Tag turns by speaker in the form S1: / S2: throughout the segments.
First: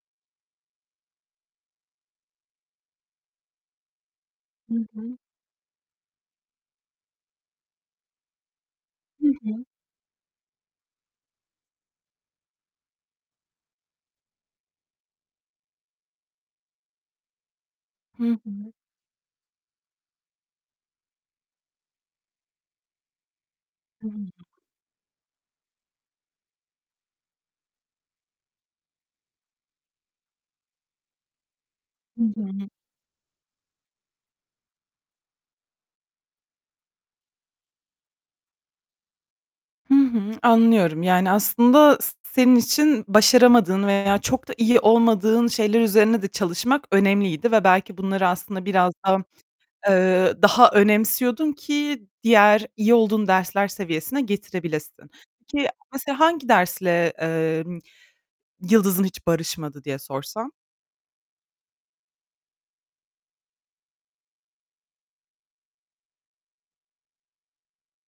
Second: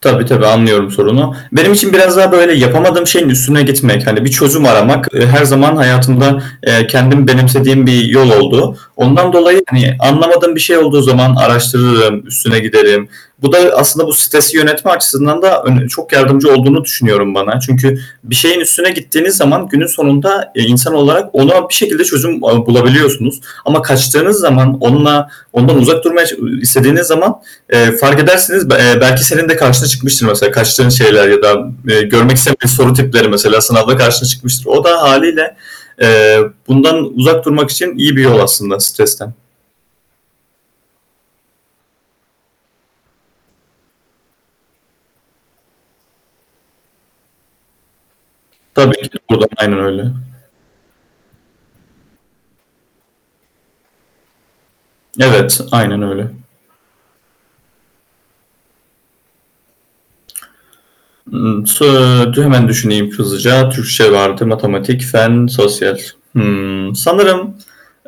S1: Tabii, tabii, anlıyorum sorunu. Benim için biraz daha böyle yapamadığım şeyin üstüne gitmek, hani, bir çözüm
S2: Hı
S1: aramak,
S2: hı.
S1: ııı, her zaman hayatımda, eee, kendim benimsediğim bir yol oldu.
S2: Hı
S1: Ondan dolayı,
S2: hı.
S1: hani, anlamadığım bir şey olduğu zaman araştırırım, üstüne giderim. Bu da aslında bu stresi yönetme açısından da ön çok yardımcı olduğunu düşünüyorum bana. Çünkü
S2: Hı
S1: bir şeyin
S2: hı.
S1: üstüne gittiğiniz zaman, günün sonunda, eee, insan olarak ona bir şekilde çözüm a bulabiliyorsunuz ama kaçtığınız
S2: Hıı.
S1: zaman, onunla, ondan uzak durmaya ça ııı, istediğiniz zaman, eee, fark edersiniz, eee, belki senin de karşına çıkmıştır mesela. Kaçtığın şeyler ya da, eee,
S2: Hı
S1: görmek istemeyen
S2: hı.
S1: soru tipleri mesela, sınavda karşına çıkmıştır. O da hâliyle, eee, bundan uzak durmak için iyi bir yol aslında. Stresten.
S2: Hı hı. Anlıyorum. Yani, aslında s senin için başaramadığın veya çok da iyi olmadığın şeyler üzerine de çalışmak önemliydi ve belki bunları aslında biraz
S1: Tabii ki de
S2: daha,
S1: [unintelligible] Aynen öyle.
S2: eee, daha önemsiyordun ki diğer iyi olduğun dersler seviyesine getirebilesin.
S1: Evet.
S2: Peki,
S1: Aynen
S2: mesela
S1: öyle.
S2: hangi dersle, eee, yıldızın hiç barışmadı diye sorsam?
S1: Hıı. So eee, t hemen düşüneyim hızlıca. Türkçe vardı. Matematik, fen, sosyal. Hımm, sanırım,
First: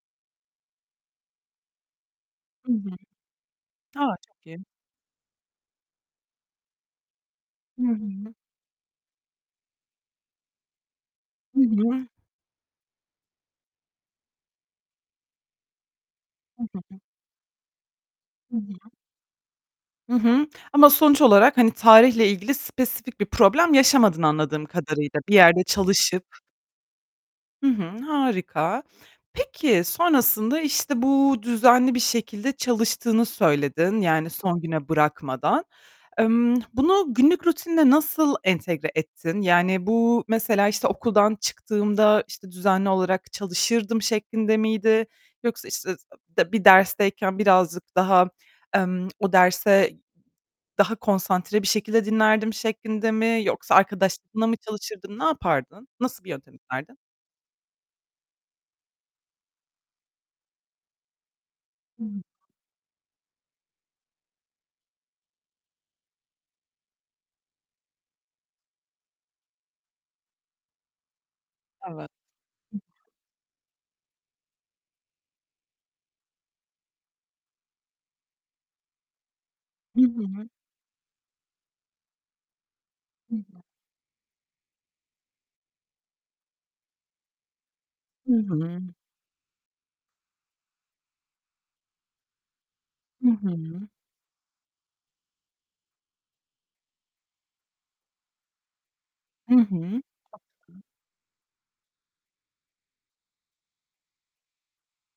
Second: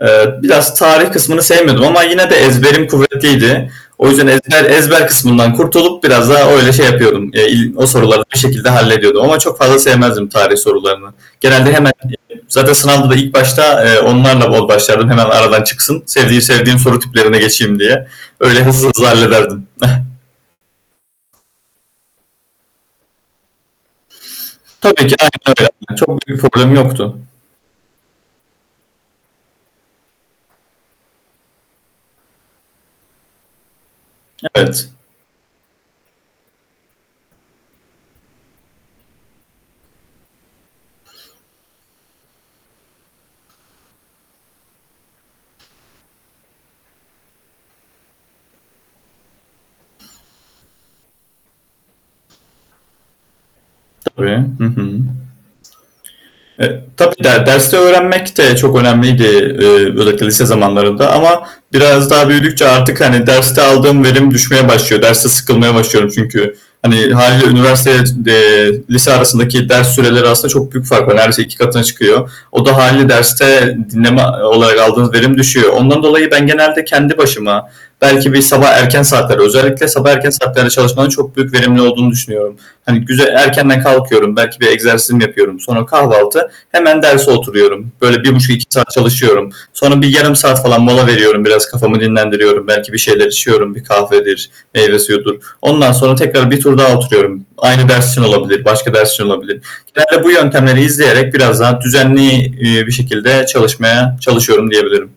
S1: eee, biraz tarih kısmını sevmiyordum ama yine de
S2: I
S1: ezberim
S2: hı.
S1: kuvvetliydi. O
S2: A,
S1: yüzden ez
S2: çok iyi.
S1: her ezber kısmından kurtulup biraz daha öyle şey yapıyordum. Eee, iii,
S2: Hı
S1: o soruları
S2: hı.
S1: bir şekilde hallediyordum ama çok fazla sevmezdim tarih sorularını.
S2: Hı
S1: Genelde hemen.
S2: hı.
S1: [unintelligible] Zaten sınavda da ilk başta, eee, onlarla bol başlardım hemen aradan çıksın, sevdiğim
S2: Hı
S1: sevdiğim soru
S2: hı.
S1: tiplerine geçeyim diye.
S2: Hı
S1: Öyle hızlı
S2: hı.
S1: hızlı hallederdim.
S2: Hı hı. Ama sonuç olarak, hani, tarihle ilgili spesifik bir problem yaşamadın anladığım
S1: Tabii ki
S2: kadarıyla bir
S1: aynen
S2: yerde
S1: öyle.
S2: çalışıp.
S1: Çok büyük bir problem yoktu.
S2: Hı hı, harika. Peki, sonrasında, işte bu düzenli bir şekilde çalıştığını söyledin yani son güne
S1: Evet.
S2: bırakmadan. Imm, bunu günlük rutinine nasıl entegre ettin? Yani, bu mesela, işte, okuldan çıktığımda, işte, düzenli olarak çalışırdım şeklinde miydi yoksa işte bir dersteyken birazcık daha, emm, o derse daha konsantre bir şekilde dinlerdim şeklinde mi yoksa
S1: Tabii.
S2: arkadaşlarınla mı
S1: Hı hı.
S2: çalışırdın, ne yapardın? Nasıl bir yöntem
S1: E
S2: izlerdin?
S1: tabii der derste öğrenmek de çok önemliydi, eee, özellikle lise zamanlarında ama biraz
S2: Hıı.
S1: daha büyüdükçe artık, hani, derste aldığım verim düşmeye başlıyor. Derste sıkılmaya başlıyorum çünkü, hani, hâliyle üniversiteye t de eee, lise arasındaki ders süreleri aslında çok büyük bir fark var. Neredeyse 2 katına
S2: Evet.
S1: çıkıyor. O da hâliyle derste dinleme [unintelligible] aldığınız verim düşüyor. Ondan dolayı ben genelde kendi başıma belki bir sabah erken saatlerde, özellikle
S2: Hı
S1: sabah erken
S2: hı.
S1: saatlerde çalışmanın çok büyük verimli olduğunu düşünüyorum. Hani, güzel
S2: Hı hı.
S1: erkenden kalkıyorum, belki bir egzersizimi yapıyorum. Sonra kahvaltı, hemen derse oturuyorum. Böyle
S2: Hı
S1: 1,5-2
S2: hı.
S1: saat çalışıyorum. Sonra bir 0,5 saat falan mola veriyorum biraz, kafamı dinlendiriyorum. Belki bir şeyler
S2: Hı
S1: içiyorum bir
S2: hı.
S1: kahvedir, meyve suyudur. Ondan sonra tekrar 1 tur daha oturuyorum. Aynı ders için olabilir. Başka ders için
S2: Hı
S1: olabilir.
S2: hı.
S1: Genelde bu yöntemleri
S2: ımm.
S1: izleyerek biraz daha düzenli, iii, bir şekilde çalışmaya çalışıyorum diyebilirim.